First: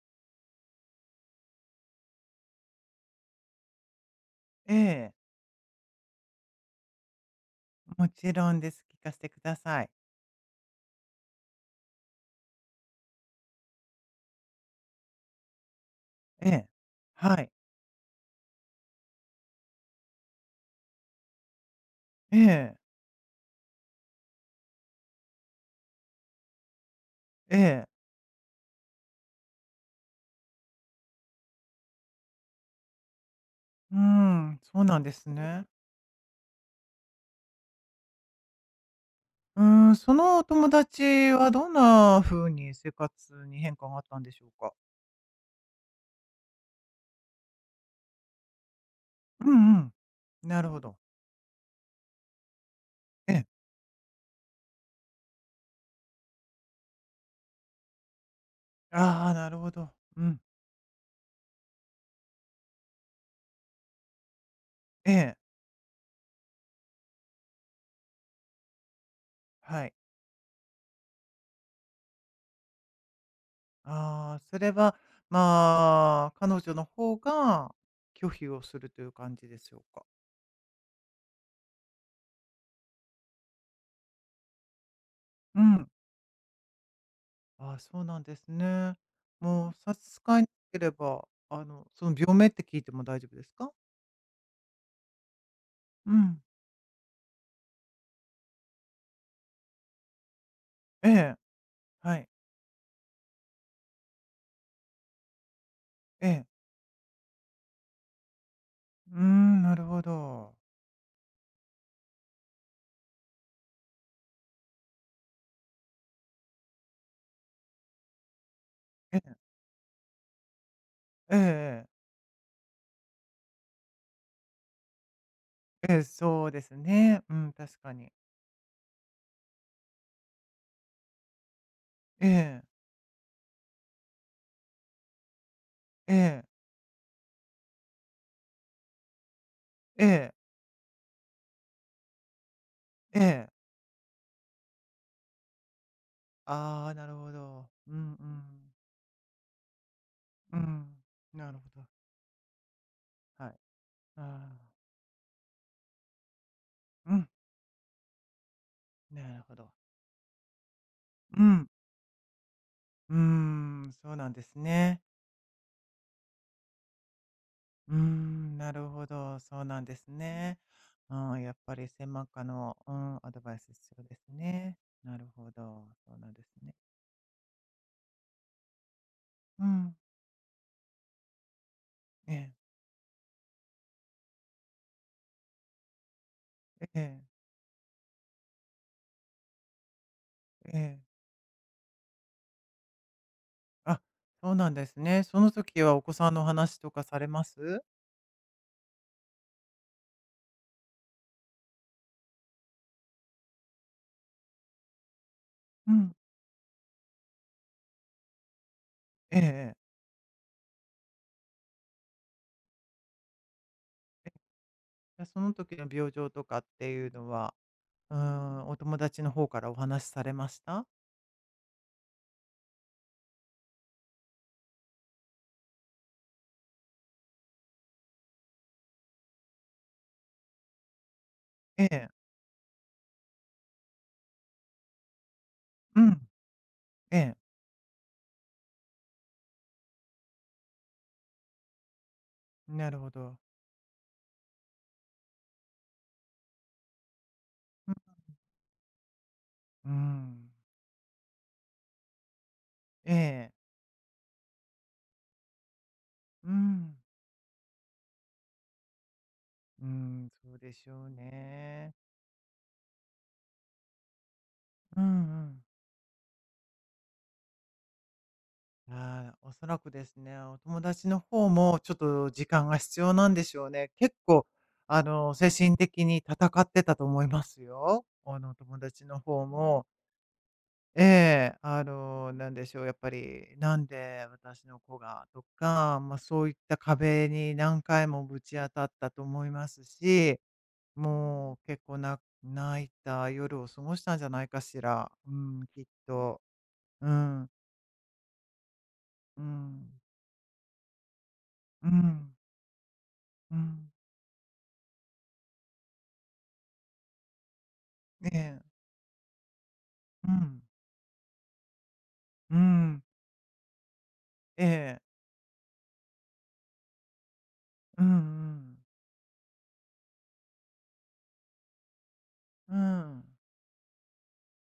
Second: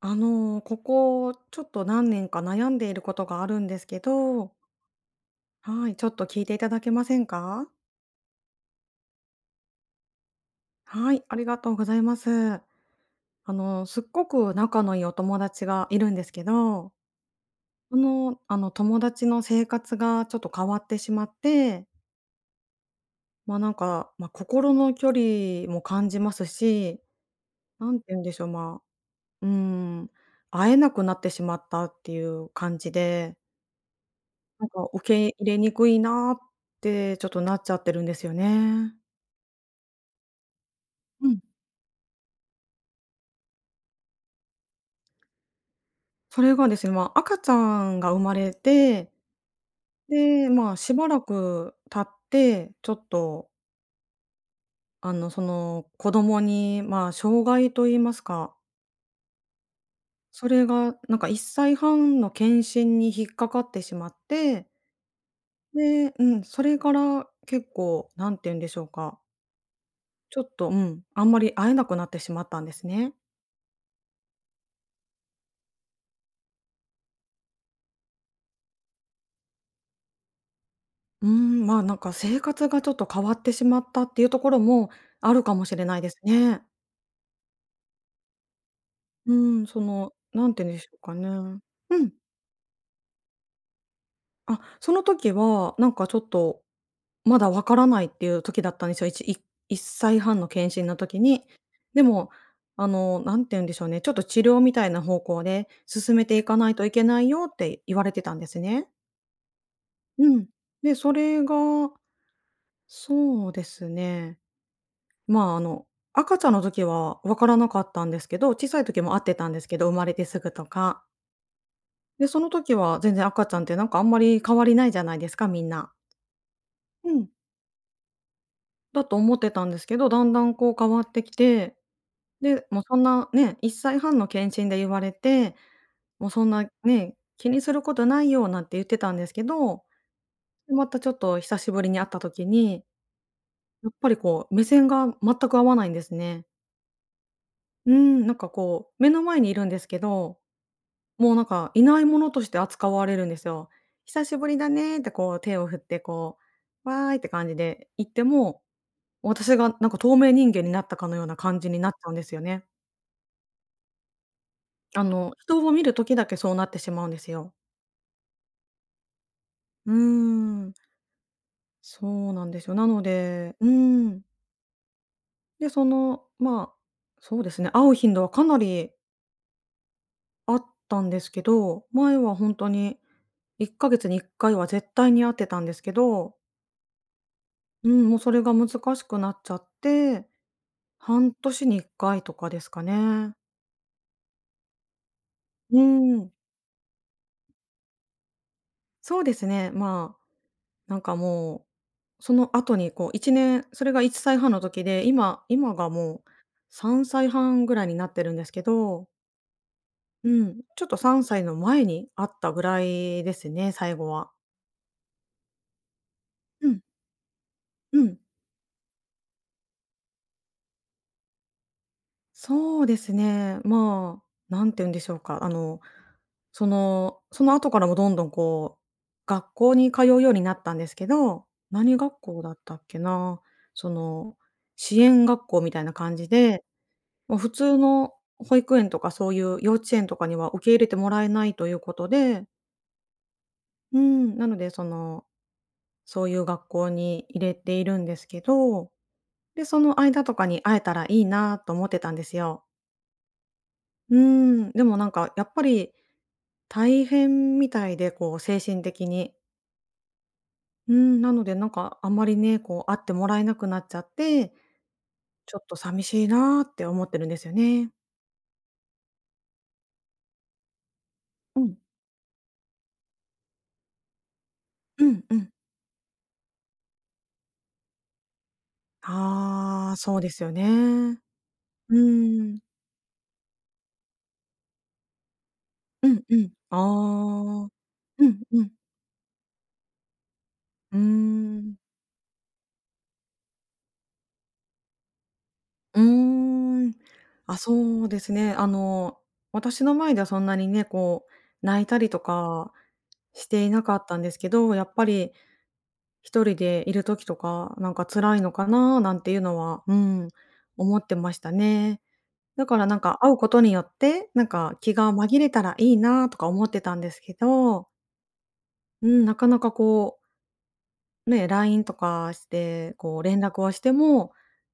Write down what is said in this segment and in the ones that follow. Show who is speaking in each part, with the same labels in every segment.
Speaker 1: ここちょっと何年か悩んでいることがあるんですけど、
Speaker 2: ええ、
Speaker 1: はい、ちょっと聞いていただけませんか？
Speaker 2: もちろんです。聞かせてください。
Speaker 1: はい、ありがとうございます。すっごく仲のいいお友達がいるんですけ
Speaker 2: ええ。
Speaker 1: ど、
Speaker 2: はい。
Speaker 1: 友達の生活がちょっと変わってしまって、
Speaker 2: ええ、
Speaker 1: 心の距離も感じますし、
Speaker 2: ええ。
Speaker 1: なんて言うんでしょう、うん、会えなくなってしまったっていう感じで
Speaker 2: うーん、
Speaker 1: なん
Speaker 2: そう
Speaker 1: か
Speaker 2: なん
Speaker 1: 受
Speaker 2: です
Speaker 1: け入れ
Speaker 2: ね。
Speaker 1: にくいなってちょっとなっちゃってるんですよね。
Speaker 2: うーん、そのお友達
Speaker 1: うん。
Speaker 2: はどんな風に生活に変化があったんでしょうか？
Speaker 1: それがですね、まあ、赤ちゃんが生まれて、
Speaker 2: うんうん、
Speaker 1: で、
Speaker 2: なる
Speaker 1: まあ、
Speaker 2: ほ
Speaker 1: し
Speaker 2: ど。
Speaker 1: ばらく経って、ちょっ
Speaker 2: ええ。
Speaker 1: とあの、その子供に、まあ、障害と言いますか、
Speaker 2: ああ、なるほど。うん。
Speaker 1: それがなんか1歳半の検診に引っかかってしまって、
Speaker 2: ええ、
Speaker 1: で、うん、それから結構なんて言うんでしょうか、
Speaker 2: はい。
Speaker 1: ちょっと、うん、あんまり会えなくなってしまったんですね。
Speaker 2: ああ、それは、まあ、彼女の方が拒否をするという感じでしょうか？
Speaker 1: うーん、まあ、なんか生活がちょっと変わってしまったっていうところもあるか
Speaker 2: う
Speaker 1: もしれ
Speaker 2: ん。
Speaker 1: ないですね。
Speaker 2: ああ、そうなんですね。
Speaker 1: う
Speaker 2: もう差し支えな
Speaker 1: なんて言うん
Speaker 2: け
Speaker 1: でし
Speaker 2: れ
Speaker 1: ょうか
Speaker 2: ば、
Speaker 1: ね。
Speaker 2: あの、
Speaker 1: う
Speaker 2: そ
Speaker 1: ん。
Speaker 2: の病名って聞いても大丈夫ですか？
Speaker 1: あ、その時はなんか
Speaker 2: う
Speaker 1: ちょっ
Speaker 2: ん。
Speaker 1: と、まだわからないっていう時だったんですよ。いちい1歳半の健診の
Speaker 2: え
Speaker 1: 時
Speaker 2: え、
Speaker 1: に。で
Speaker 2: はい。
Speaker 1: も、あの、なんて言うんでしょうね、ちょっと治療みたいな方向で進め
Speaker 2: え
Speaker 1: てい
Speaker 2: え。
Speaker 1: かないといけないよって言われてたんですね。
Speaker 2: うーん、なるほ
Speaker 1: うん。
Speaker 2: ど。
Speaker 1: で、それがそうですね。まあ、あの、赤ちゃんの時は分からなかったんですけど、小さい時も
Speaker 2: え
Speaker 1: 会って
Speaker 2: え、
Speaker 1: たんですけど、生まれてすぐとか。
Speaker 2: ええええ。
Speaker 1: で、その時は全然赤ちゃんってなんかあんまり変わりないじゃないですか、みん
Speaker 2: え
Speaker 1: な。
Speaker 2: え、そうです
Speaker 1: う
Speaker 2: ね。
Speaker 1: ん。
Speaker 2: うん、確かに。
Speaker 1: だと思ってたんですけど、だんだんこう変わってきて、
Speaker 2: ええ、
Speaker 1: で、もうそんなね、1歳半の検診で言われて、
Speaker 2: え
Speaker 1: もうそ
Speaker 2: え、
Speaker 1: んなね、気にすることないよなんて言ってたんですけど、
Speaker 2: ええ、
Speaker 1: またちょっと久しぶりに会った時に、
Speaker 2: ええ。
Speaker 1: やっぱりこう目線が全く合わないんですね。
Speaker 2: ああ、なるほど。
Speaker 1: う
Speaker 2: うんう
Speaker 1: ん、なんか
Speaker 2: ん。
Speaker 1: こう目の前にいるんですけど
Speaker 2: うん。
Speaker 1: もうなん
Speaker 2: なるほ
Speaker 1: か、い
Speaker 2: ど。
Speaker 1: ないものとして扱われるんです
Speaker 2: はい。
Speaker 1: よ。
Speaker 2: あ
Speaker 1: 久しぶり
Speaker 2: あ、
Speaker 1: だねってこう手を振って、こう、わー
Speaker 2: う
Speaker 1: いっ
Speaker 2: ん、
Speaker 1: て感じで行っても、
Speaker 2: なるほ
Speaker 1: 私が
Speaker 2: ど。
Speaker 1: なんか透明人間になったかのような
Speaker 2: う
Speaker 1: 感
Speaker 2: ん。
Speaker 1: じになっちゃうんですよね。
Speaker 2: うーん、そうなんですね。
Speaker 1: あの、人を見る時だけそうなってしまうんですよ。
Speaker 2: うーん、なるほど、そうなん
Speaker 1: うー
Speaker 2: ですね。
Speaker 1: ん、
Speaker 2: うん、やっぱり
Speaker 1: そ
Speaker 2: 専門
Speaker 1: う
Speaker 2: 家
Speaker 1: なんですよ。
Speaker 2: の、
Speaker 1: な
Speaker 2: う
Speaker 1: の
Speaker 2: ん、アドバ
Speaker 1: で、
Speaker 2: イス
Speaker 1: う
Speaker 2: 必要
Speaker 1: ー
Speaker 2: で
Speaker 1: ん。
Speaker 2: すね。なるほ
Speaker 1: で、そ
Speaker 2: ど、そう
Speaker 1: の、
Speaker 2: なんです
Speaker 1: まあ、
Speaker 2: ね。
Speaker 1: そうですね、会う頻度はかなり
Speaker 2: うん、
Speaker 1: あったんですけど、前
Speaker 2: え
Speaker 1: は
Speaker 2: え、
Speaker 1: 本当に1ヶ月に1回は絶対に会ってたんですけど
Speaker 2: ええ、
Speaker 1: うん、もうそれが難しくなっちゃって、
Speaker 2: ええ。
Speaker 1: 半年に1回とかですかね。
Speaker 2: あ、そうなんですね。その時
Speaker 1: う
Speaker 2: はお子さ
Speaker 1: ん、
Speaker 2: んの話とかされます
Speaker 1: そうですね。まあ、なんかもう、その後にこう1年それが1歳半の時で、今が
Speaker 2: うん、
Speaker 1: もう3歳半ぐらいになってるんですけど、
Speaker 2: ええ、ええ。
Speaker 1: うん、ちょっと3歳の前にあったぐらいですね、最後は。
Speaker 2: じゃ、その時の病状とかっ
Speaker 1: うん、
Speaker 2: ていうのは、
Speaker 1: う
Speaker 2: う
Speaker 1: ん。
Speaker 2: ん、お友達の方からお話しされました？
Speaker 1: そうですね。まあ、なんて言うんでしょうか、あの、その後からもどんどんこう、学校に通うようになったんですけど、
Speaker 2: え
Speaker 1: 何
Speaker 2: え、
Speaker 1: 学校だったっけな、その、支援学校みたいな
Speaker 2: う
Speaker 1: 感
Speaker 2: ん、
Speaker 1: じで、
Speaker 2: ええ、
Speaker 1: もう普通の保育園とかそういう幼稚園とかには受け入れてもらえないということで、
Speaker 2: なるほど。
Speaker 1: うん、なのでその、そういう学校に入れてい
Speaker 2: うん、
Speaker 1: るんですけど、で、そ
Speaker 2: う
Speaker 1: の間とか
Speaker 2: ん、
Speaker 1: に会えたらいいなと思ってたんですよ。
Speaker 2: ええ、
Speaker 1: うーん、でもなんかやっぱり
Speaker 2: うん。
Speaker 1: 大変みたいで、こう精神的に。
Speaker 2: うん、そうでし
Speaker 1: うー
Speaker 2: ょう
Speaker 1: ん、なのでなん
Speaker 2: ね。
Speaker 1: かあんまりね、こう会ってもらえなくなっちゃって、
Speaker 2: うんう
Speaker 1: ちょ
Speaker 2: ん。
Speaker 1: っと寂しいなって思ってるんですよね。
Speaker 2: ああ、おそらくですね、お友達の方
Speaker 1: うん。
Speaker 2: もちょっと時間が必要なんでしょうね。結構、あ
Speaker 1: うん
Speaker 2: の、
Speaker 1: う
Speaker 2: 精
Speaker 1: ん。
Speaker 2: 神的に戦ってたと思いますよ。あの、友達の方も。
Speaker 1: ああ、そうですよね。
Speaker 2: ええ、あ
Speaker 1: う
Speaker 2: の、な
Speaker 1: ー
Speaker 2: ん
Speaker 1: ん。
Speaker 2: でしょう、やっぱり、なんで私の子がとか、
Speaker 1: う
Speaker 2: まあ、
Speaker 1: んう
Speaker 2: そうい
Speaker 1: ん。
Speaker 2: った壁に
Speaker 1: ああ。
Speaker 2: 何回も
Speaker 1: う
Speaker 2: ぶ
Speaker 1: ん
Speaker 2: ち
Speaker 1: う
Speaker 2: 当
Speaker 1: ん。
Speaker 2: たったと思いますし、
Speaker 1: うー
Speaker 2: もう
Speaker 1: ん。
Speaker 2: 結構な泣いた夜を過ごしたんじゃないかしら。うん、きっ
Speaker 1: うー
Speaker 2: と。
Speaker 1: ん。
Speaker 2: うん、
Speaker 1: あ、そうですね。あの、
Speaker 2: う
Speaker 1: 私の
Speaker 2: ん、
Speaker 1: 前ではそんなにね、こう泣い
Speaker 2: う
Speaker 1: たりと
Speaker 2: ん、
Speaker 1: かし
Speaker 2: う
Speaker 1: ていな
Speaker 2: ん、
Speaker 1: かったんですけど、やっぱり一人でいる時とか、なんか
Speaker 2: え
Speaker 1: 辛いの
Speaker 2: え、
Speaker 1: かななんていうのは、うん、
Speaker 2: うん、
Speaker 1: 思ってましたね。
Speaker 2: う
Speaker 1: だからなん
Speaker 2: ん、
Speaker 1: か会うことによって、なん
Speaker 2: え
Speaker 1: か気
Speaker 2: え、
Speaker 1: が紛れたらいいなとか思ってたんですけど、
Speaker 2: うん、
Speaker 1: うん、なかなかこう、ね、LINE とかし
Speaker 2: う
Speaker 1: て、こう
Speaker 2: ん、
Speaker 1: 連絡をしても、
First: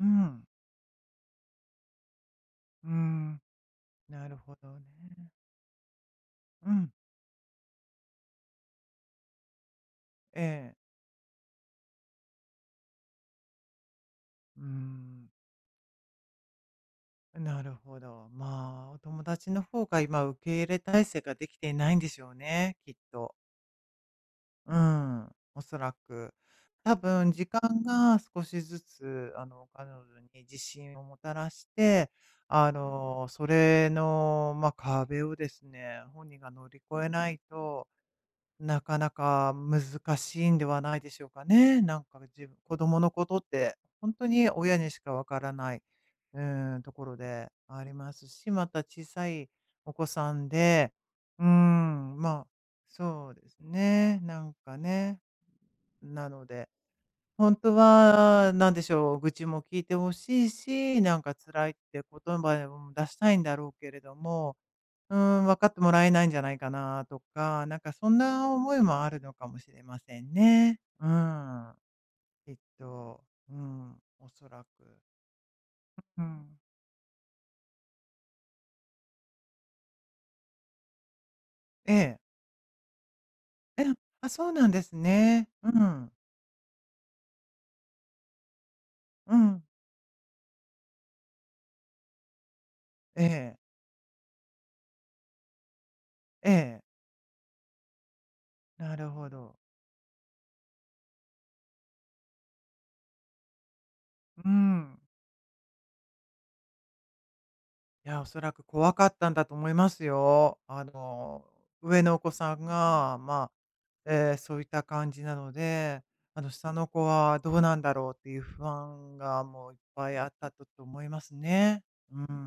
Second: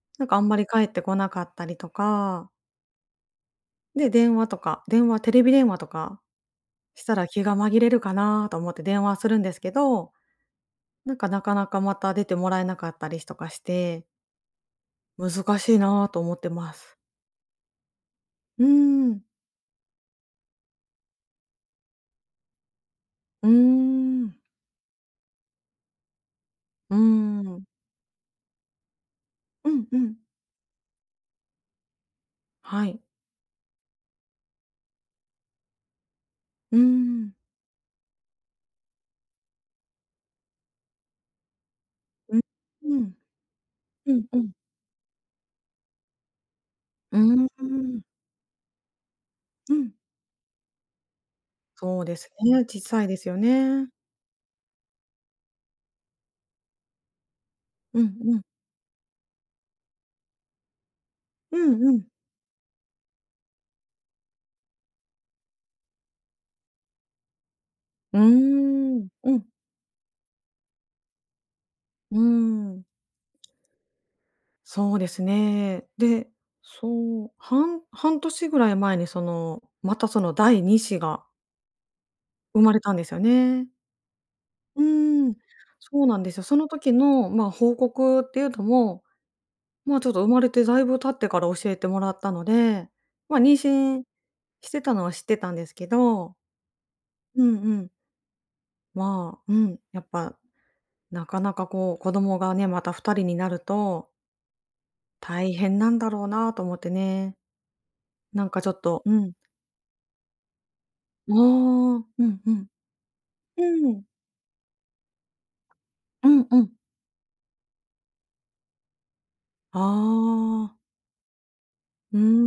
Speaker 2: う
Speaker 1: なんかあ
Speaker 2: ん、
Speaker 1: んまり返ってこなかったりとか、
Speaker 2: うん、
Speaker 1: で、
Speaker 2: な
Speaker 1: 電
Speaker 2: る
Speaker 1: 話
Speaker 2: ほ
Speaker 1: と
Speaker 2: ど
Speaker 1: か、
Speaker 2: ね。
Speaker 1: 電話、テレビ電話とか
Speaker 2: うん、
Speaker 1: したら気が紛れるかなと思って電話するんですけど、
Speaker 2: ええ、
Speaker 1: なんかなかなかまた出てもらえなかったりとかして、
Speaker 2: うん、
Speaker 1: 難しいなと思ってます。
Speaker 2: なるほど。
Speaker 1: うー
Speaker 2: まあ、お友
Speaker 1: ん。
Speaker 2: 達の方が今受け入れ体制ができていないんでしょうね、きっと。
Speaker 1: うーん。
Speaker 2: うん、おそらく。
Speaker 1: う
Speaker 2: 多
Speaker 1: ー
Speaker 2: 分時
Speaker 1: ん。
Speaker 2: 間が少しずつ、あの、
Speaker 1: うん
Speaker 2: 彼
Speaker 1: うん。
Speaker 2: 女に自信をもたらして、あ
Speaker 1: はい。
Speaker 2: の、それの、まあ、壁をですね、本人が乗
Speaker 1: うー
Speaker 2: り越えな
Speaker 1: ん。
Speaker 2: いとなかなか難しいんではないでしょうかね。なんか
Speaker 1: うん。
Speaker 2: 自分子供
Speaker 1: う
Speaker 2: の
Speaker 1: ん。
Speaker 2: ことって、本
Speaker 1: うん
Speaker 2: 当
Speaker 1: う
Speaker 2: に
Speaker 1: ん。
Speaker 2: 親にしかわからない、うん、ところ
Speaker 1: うー
Speaker 2: でありま
Speaker 1: ん。
Speaker 2: すし、また小さい
Speaker 1: うん。
Speaker 2: お子さんで、う
Speaker 1: そう
Speaker 2: ん、
Speaker 1: で
Speaker 2: ま
Speaker 1: す
Speaker 2: あ、
Speaker 1: ね、小さいです
Speaker 2: そう
Speaker 1: よ
Speaker 2: です
Speaker 1: ね。
Speaker 2: ね、なんかね。なので、本当
Speaker 1: うんうん。
Speaker 2: は、なんでしょう、愚痴も聞いてほしいし、なんか
Speaker 1: う
Speaker 2: 辛いっ
Speaker 1: んう
Speaker 2: て
Speaker 1: ん。
Speaker 2: 言葉を出したいんだろうけれどもう分かってもらえないんじゃないかなとか、なんかそん
Speaker 1: うー
Speaker 2: な思いも
Speaker 1: ん。
Speaker 2: ある
Speaker 1: う
Speaker 2: の
Speaker 1: ん。
Speaker 2: かもしれませんね。うん、
Speaker 1: うー
Speaker 2: きっ
Speaker 1: ん。
Speaker 2: と。うん、おそらく。
Speaker 1: そうですね。
Speaker 2: う
Speaker 1: で、
Speaker 2: ん。
Speaker 1: そう、半年ぐらい前にその、またその第二子が
Speaker 2: ええ。
Speaker 1: 生まれたんですよね。
Speaker 2: え、あ、そうなんで
Speaker 1: う
Speaker 2: す
Speaker 1: ーん、
Speaker 2: ね。う
Speaker 1: そう
Speaker 2: ん、
Speaker 1: なんですよ。その時の、まあ、報告っていうのも、
Speaker 2: うん。
Speaker 1: まあ、ちょっと生まれてだいぶ経ってから教えてもらったので、
Speaker 2: え
Speaker 1: まあ、妊
Speaker 2: え、
Speaker 1: 娠してたのは知ってたんですけど、
Speaker 2: ええ、
Speaker 1: うんうん。
Speaker 2: なるほど。
Speaker 1: やっぱなかなかこう子供がね、また二人になると
Speaker 2: うん。
Speaker 1: 大変なんだろうなと思ってね。
Speaker 2: いや、おそ
Speaker 1: なん
Speaker 2: ら
Speaker 1: か
Speaker 2: く
Speaker 1: ちょっ
Speaker 2: 怖
Speaker 1: と
Speaker 2: か
Speaker 1: う
Speaker 2: った
Speaker 1: ん。
Speaker 2: んだと思いますよ。あ
Speaker 1: ああ、う
Speaker 2: の、上
Speaker 1: ん
Speaker 2: のお
Speaker 1: う
Speaker 2: 子さん
Speaker 1: ん。
Speaker 2: が、まあ、
Speaker 1: うん。
Speaker 2: そういった感じなので、
Speaker 1: う
Speaker 2: あ
Speaker 1: ん
Speaker 2: の、
Speaker 1: うん。
Speaker 2: 下の子はどうなんだろうっていう不安がもういっぱいあったと
Speaker 1: ああ、
Speaker 2: と思いますね。
Speaker 1: う
Speaker 2: う
Speaker 1: ー
Speaker 2: ん。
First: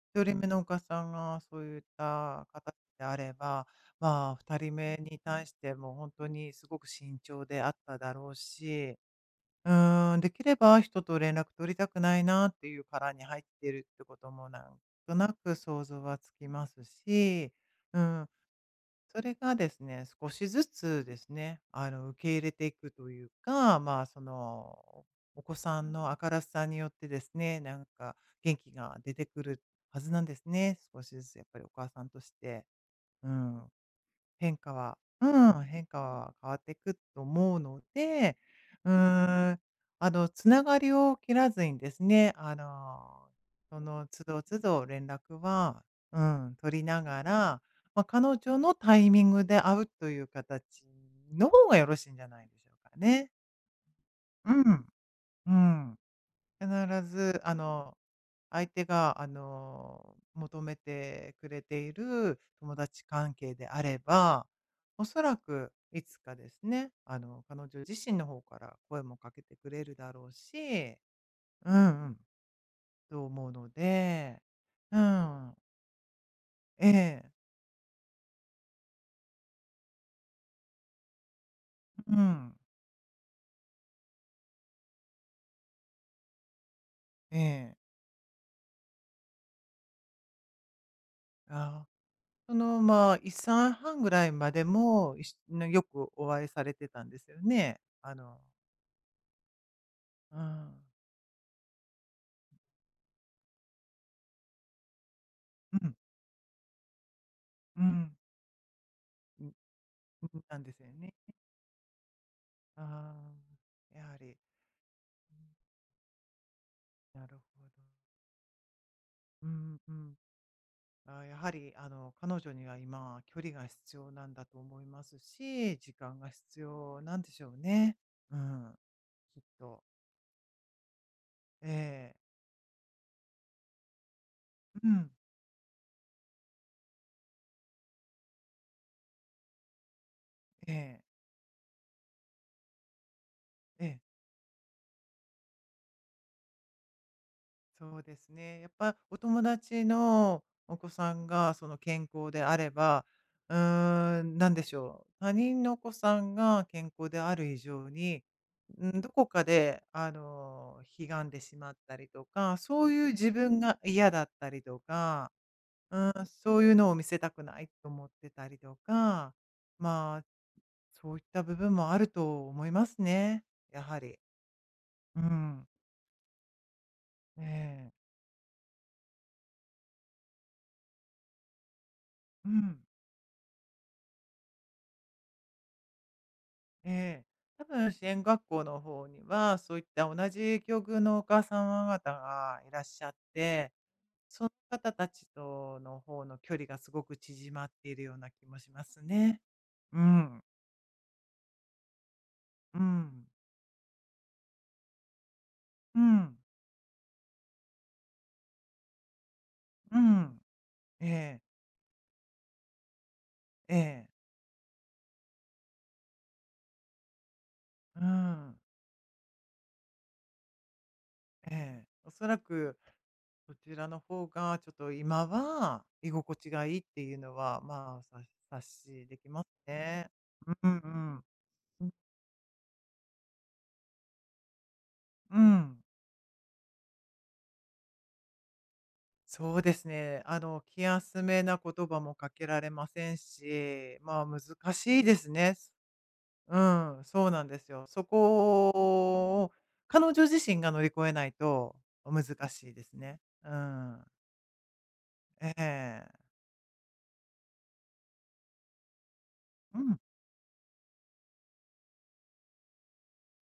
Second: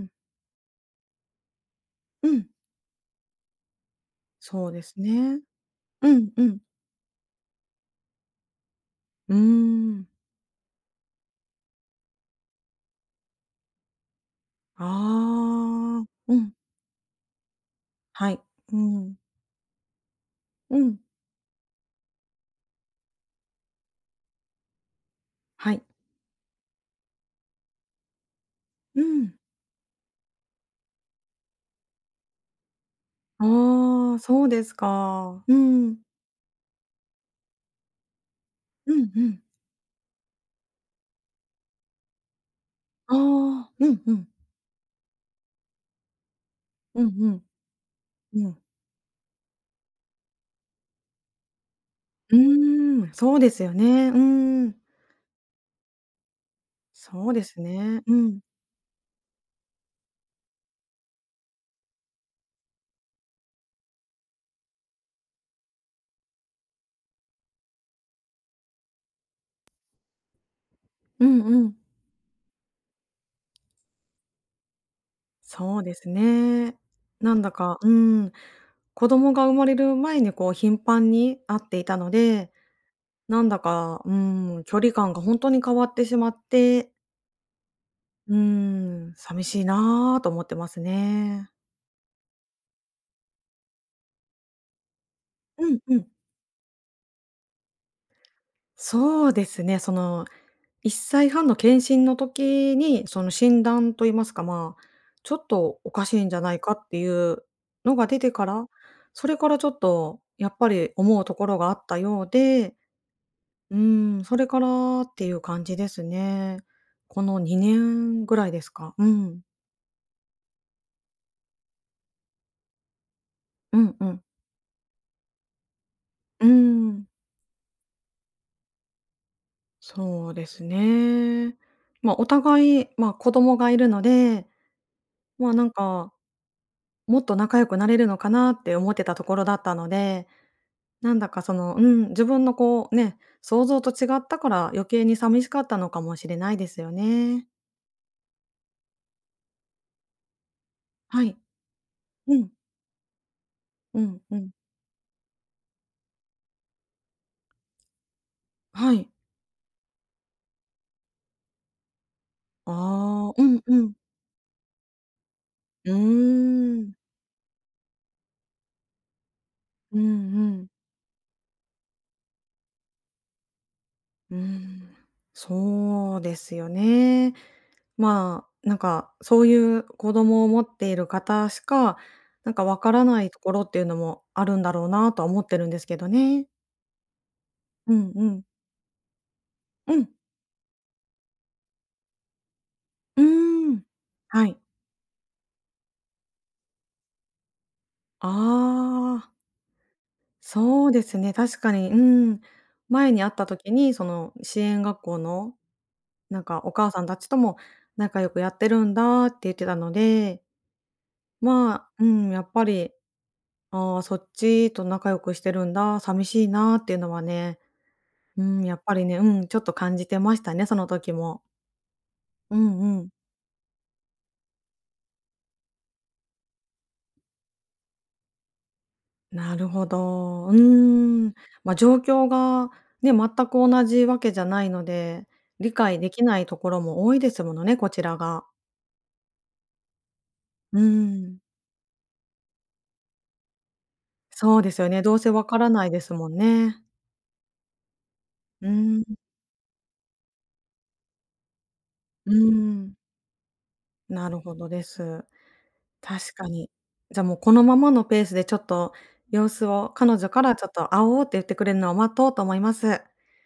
Speaker 1: ん。
Speaker 2: 人目のお母さんがそういっ
Speaker 1: う
Speaker 2: た
Speaker 1: ん、
Speaker 2: 方であれば、まあ、2
Speaker 1: そ
Speaker 2: 人
Speaker 1: うで
Speaker 2: 目
Speaker 1: す
Speaker 2: に
Speaker 1: ね。
Speaker 2: 対しても
Speaker 1: う
Speaker 2: 本当
Speaker 1: んう
Speaker 2: に
Speaker 1: ん。
Speaker 2: すごく慎重であっただろうし
Speaker 1: うー
Speaker 2: う
Speaker 1: ん。
Speaker 2: ーん、できれば人と連絡取りたくないなっていう殻に入ってるってこともなん
Speaker 1: あ
Speaker 2: となく想像
Speaker 1: あ、
Speaker 2: はつ
Speaker 1: う
Speaker 2: き
Speaker 1: ん、
Speaker 2: ますし、うん、
Speaker 1: はい。うん、
Speaker 2: それがですね、少しず
Speaker 1: うん、
Speaker 2: つですね、あの、受け入れていくというか、まあ、その、お子
Speaker 1: は
Speaker 2: さ
Speaker 1: い。
Speaker 2: んの明るさによってですね、なんか元気が
Speaker 1: う
Speaker 2: 出て
Speaker 1: ん。
Speaker 2: くるはずなんですね。少しずつやっぱりお母さんとして。うん、
Speaker 1: ああ、そう
Speaker 2: 変
Speaker 1: で
Speaker 2: 化
Speaker 1: す
Speaker 2: はう
Speaker 1: か。う
Speaker 2: ん、変
Speaker 1: ん。
Speaker 2: 化は変わっていくと思うので、う
Speaker 1: うんうん。
Speaker 2: ーん、あの、つながりを切らずにですね、あ
Speaker 1: あ
Speaker 2: の、
Speaker 1: あ、
Speaker 2: そ
Speaker 1: うん
Speaker 2: の
Speaker 1: う
Speaker 2: 都
Speaker 1: ん。
Speaker 2: 度都度連絡は、うん、取りな
Speaker 1: うん
Speaker 2: が
Speaker 1: うん。
Speaker 2: ら、まあ、彼
Speaker 1: う
Speaker 2: 女
Speaker 1: ん。
Speaker 2: のタイミングで会うという形の方がよろしいんじゃ
Speaker 1: う
Speaker 2: ないでしょうか
Speaker 1: ーん、
Speaker 2: ね。
Speaker 1: そうですよね。うー
Speaker 2: う
Speaker 1: ん。
Speaker 2: ん、うん。必
Speaker 1: そう
Speaker 2: ず、
Speaker 1: で
Speaker 2: あ
Speaker 1: す
Speaker 2: の、
Speaker 1: ね。うん。
Speaker 2: 相手が、あの、求めてくれている友達関係であれば、おそらくいつかですね、あの、彼女自身の方から声もかけてくれるだろうし、
Speaker 1: うんう
Speaker 2: う
Speaker 1: ん。
Speaker 2: んうん、と思うので、うん、
Speaker 1: そうですね。
Speaker 2: ええ、
Speaker 1: なんだか、うん、子供が生まれる前にこう頻繁に会っていたの
Speaker 2: う
Speaker 1: で、
Speaker 2: ん、
Speaker 1: なんだか、うん、距離感がほんとに変わってしまって
Speaker 2: ええ、
Speaker 1: うーん、寂しいなあと思ってますね。
Speaker 2: あその、まあ、1歳半ぐらいまでも、いしな
Speaker 1: うん
Speaker 2: よ
Speaker 1: うん。
Speaker 2: くお会いされてたんですよね。あの、
Speaker 1: そうですね、その
Speaker 2: うん、
Speaker 1: 1歳半の検診の時に、その診断と言いますか、まあ、ちょっと
Speaker 2: う
Speaker 1: お
Speaker 2: ん、
Speaker 1: かしいんじゃないかっていう
Speaker 2: う
Speaker 1: のが
Speaker 2: ん。
Speaker 1: 出てから、それからちょっと
Speaker 2: うん、
Speaker 1: や
Speaker 2: な
Speaker 1: っ
Speaker 2: ん
Speaker 1: ぱ
Speaker 2: ですよ
Speaker 1: り
Speaker 2: ね。
Speaker 1: 思うところがあったようで、
Speaker 2: あ
Speaker 1: う
Speaker 2: あ、やは
Speaker 1: ーん、
Speaker 2: り、
Speaker 1: それ
Speaker 2: う
Speaker 1: からっていう
Speaker 2: ん
Speaker 1: 感じですね。こ
Speaker 2: なる
Speaker 1: の
Speaker 2: ほ
Speaker 1: 2
Speaker 2: ど。
Speaker 1: 年ぐらいですか。うん。
Speaker 2: うんうん。あ、やはり、あの、彼女には今、距離が
Speaker 1: う
Speaker 2: 必
Speaker 1: んう
Speaker 2: 要
Speaker 1: ん。
Speaker 2: なんだと思いますし、時間が
Speaker 1: うー
Speaker 2: 必要
Speaker 1: ん。
Speaker 2: なんでしょうね。うん、きっと。
Speaker 1: そうですね。
Speaker 2: え
Speaker 1: ま
Speaker 2: え、
Speaker 1: あ、お互い、まあ、子供がいるので、
Speaker 2: うん、
Speaker 1: まあ、なんか、もっと仲良くなれるのかなって思ってたところだったので、
Speaker 2: ええ、
Speaker 1: なんだかその、うん、自分のこう、ね、想像
Speaker 2: え
Speaker 1: と違
Speaker 2: え。
Speaker 1: ったから余計に寂しかったのかもしれないですよね。
Speaker 2: そうですね。やっぱお友達のお子さ
Speaker 1: は
Speaker 2: ん
Speaker 1: い。
Speaker 2: がその健康
Speaker 1: う
Speaker 2: で
Speaker 1: ん。
Speaker 2: あれば、う
Speaker 1: う
Speaker 2: ー
Speaker 1: ん、う
Speaker 2: ん、な
Speaker 1: ん。
Speaker 2: んでしょう。他人のお子さんが健康である以上に、
Speaker 1: は
Speaker 2: ど
Speaker 1: い。
Speaker 2: こかで、あの、悲願でしまったりとか、そういう自
Speaker 1: ああ、う
Speaker 2: 分
Speaker 1: ん
Speaker 2: が
Speaker 1: うん。
Speaker 2: 嫌だったりとか、
Speaker 1: うー
Speaker 2: うん、そういうの
Speaker 1: ん。
Speaker 2: を見せたくないと思ってたりとか、
Speaker 1: うんう
Speaker 2: まあ、
Speaker 1: ん。
Speaker 2: そういった部分もあると思いますね。やはり。
Speaker 1: うーん。
Speaker 2: うん。
Speaker 1: そうですよね。
Speaker 2: ええ
Speaker 1: まあ、なんか、そういう子供を持っている方しか、
Speaker 2: う
Speaker 1: なんか
Speaker 2: ん。
Speaker 1: わからないところっていうのもあるんだろうなとは思ってるんですけどね。
Speaker 2: ええ。多分
Speaker 1: う
Speaker 2: 支
Speaker 1: ん
Speaker 2: 援
Speaker 1: う
Speaker 2: 学
Speaker 1: ん。
Speaker 2: 校の方には、そういっ
Speaker 1: うん。
Speaker 2: た同じ境遇のお母様方がいらっしゃっ
Speaker 1: うー
Speaker 2: て、
Speaker 1: ん。
Speaker 2: そ
Speaker 1: は
Speaker 2: の
Speaker 1: い。
Speaker 2: 方たちとの方の距離がすごく縮まっているよう
Speaker 1: あ
Speaker 2: な気もします
Speaker 1: あ、
Speaker 2: ね。うん。
Speaker 1: そうですね、確かに、うん。
Speaker 2: う
Speaker 1: 前に
Speaker 2: ん。
Speaker 1: 会った時に、その、支援学校の、
Speaker 2: うん。
Speaker 1: なんかお母さんたちとも仲良くやってるんだって言ってたの
Speaker 2: うん。
Speaker 1: で、
Speaker 2: ええ。
Speaker 1: まあ、うん、やっぱり、
Speaker 2: え
Speaker 1: ああ、そ
Speaker 2: え。
Speaker 1: っちと仲良くしてるんだ、寂しいなっていうのはね
Speaker 2: う
Speaker 1: う
Speaker 2: ん。
Speaker 1: ん、やっぱりね、うん、ちょっと感じてましたね、その時も。
Speaker 2: ええ。おそら
Speaker 1: う
Speaker 2: く
Speaker 1: んうん。
Speaker 2: そちらの方がちょっと今は居心地がいいっていうのは、まあ、察しできます
Speaker 1: なるほ
Speaker 2: ね。
Speaker 1: ど。う
Speaker 2: うんうん。
Speaker 1: ーん。まあ、状況がね、全く同じわけじゃないので、
Speaker 2: う
Speaker 1: 理
Speaker 2: ん。
Speaker 1: 解できないところも多いですものね、こちらが。
Speaker 2: そうですね。あの、
Speaker 1: う
Speaker 2: 気休
Speaker 1: ん。
Speaker 2: めな言葉もかけられませんし、まあ難
Speaker 1: そうですよ
Speaker 2: し
Speaker 1: ね、
Speaker 2: いで
Speaker 1: どう
Speaker 2: す
Speaker 1: せわ
Speaker 2: ね。
Speaker 1: からないですもん
Speaker 2: う
Speaker 1: ね。
Speaker 2: ん、そうなんですよ。そこ
Speaker 1: うん、
Speaker 2: を彼女自身が乗り越えないと難
Speaker 1: う
Speaker 2: しいです
Speaker 1: ん。
Speaker 2: ね。うん。
Speaker 1: なるほどです。
Speaker 2: ええ
Speaker 1: 確かに。じゃ、もうこのままのペースでちょっと様子
Speaker 2: う
Speaker 1: を
Speaker 2: ん、
Speaker 1: 彼女からちょっと「会おう」って言ってくれるのを待とうと思います。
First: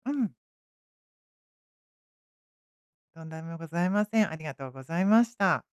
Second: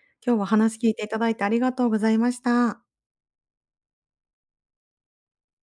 Speaker 2: うん。
Speaker 1: 今日はお話聞いていただいてありがとうございました。
Speaker 2: とんでもございません。ありがとうございました。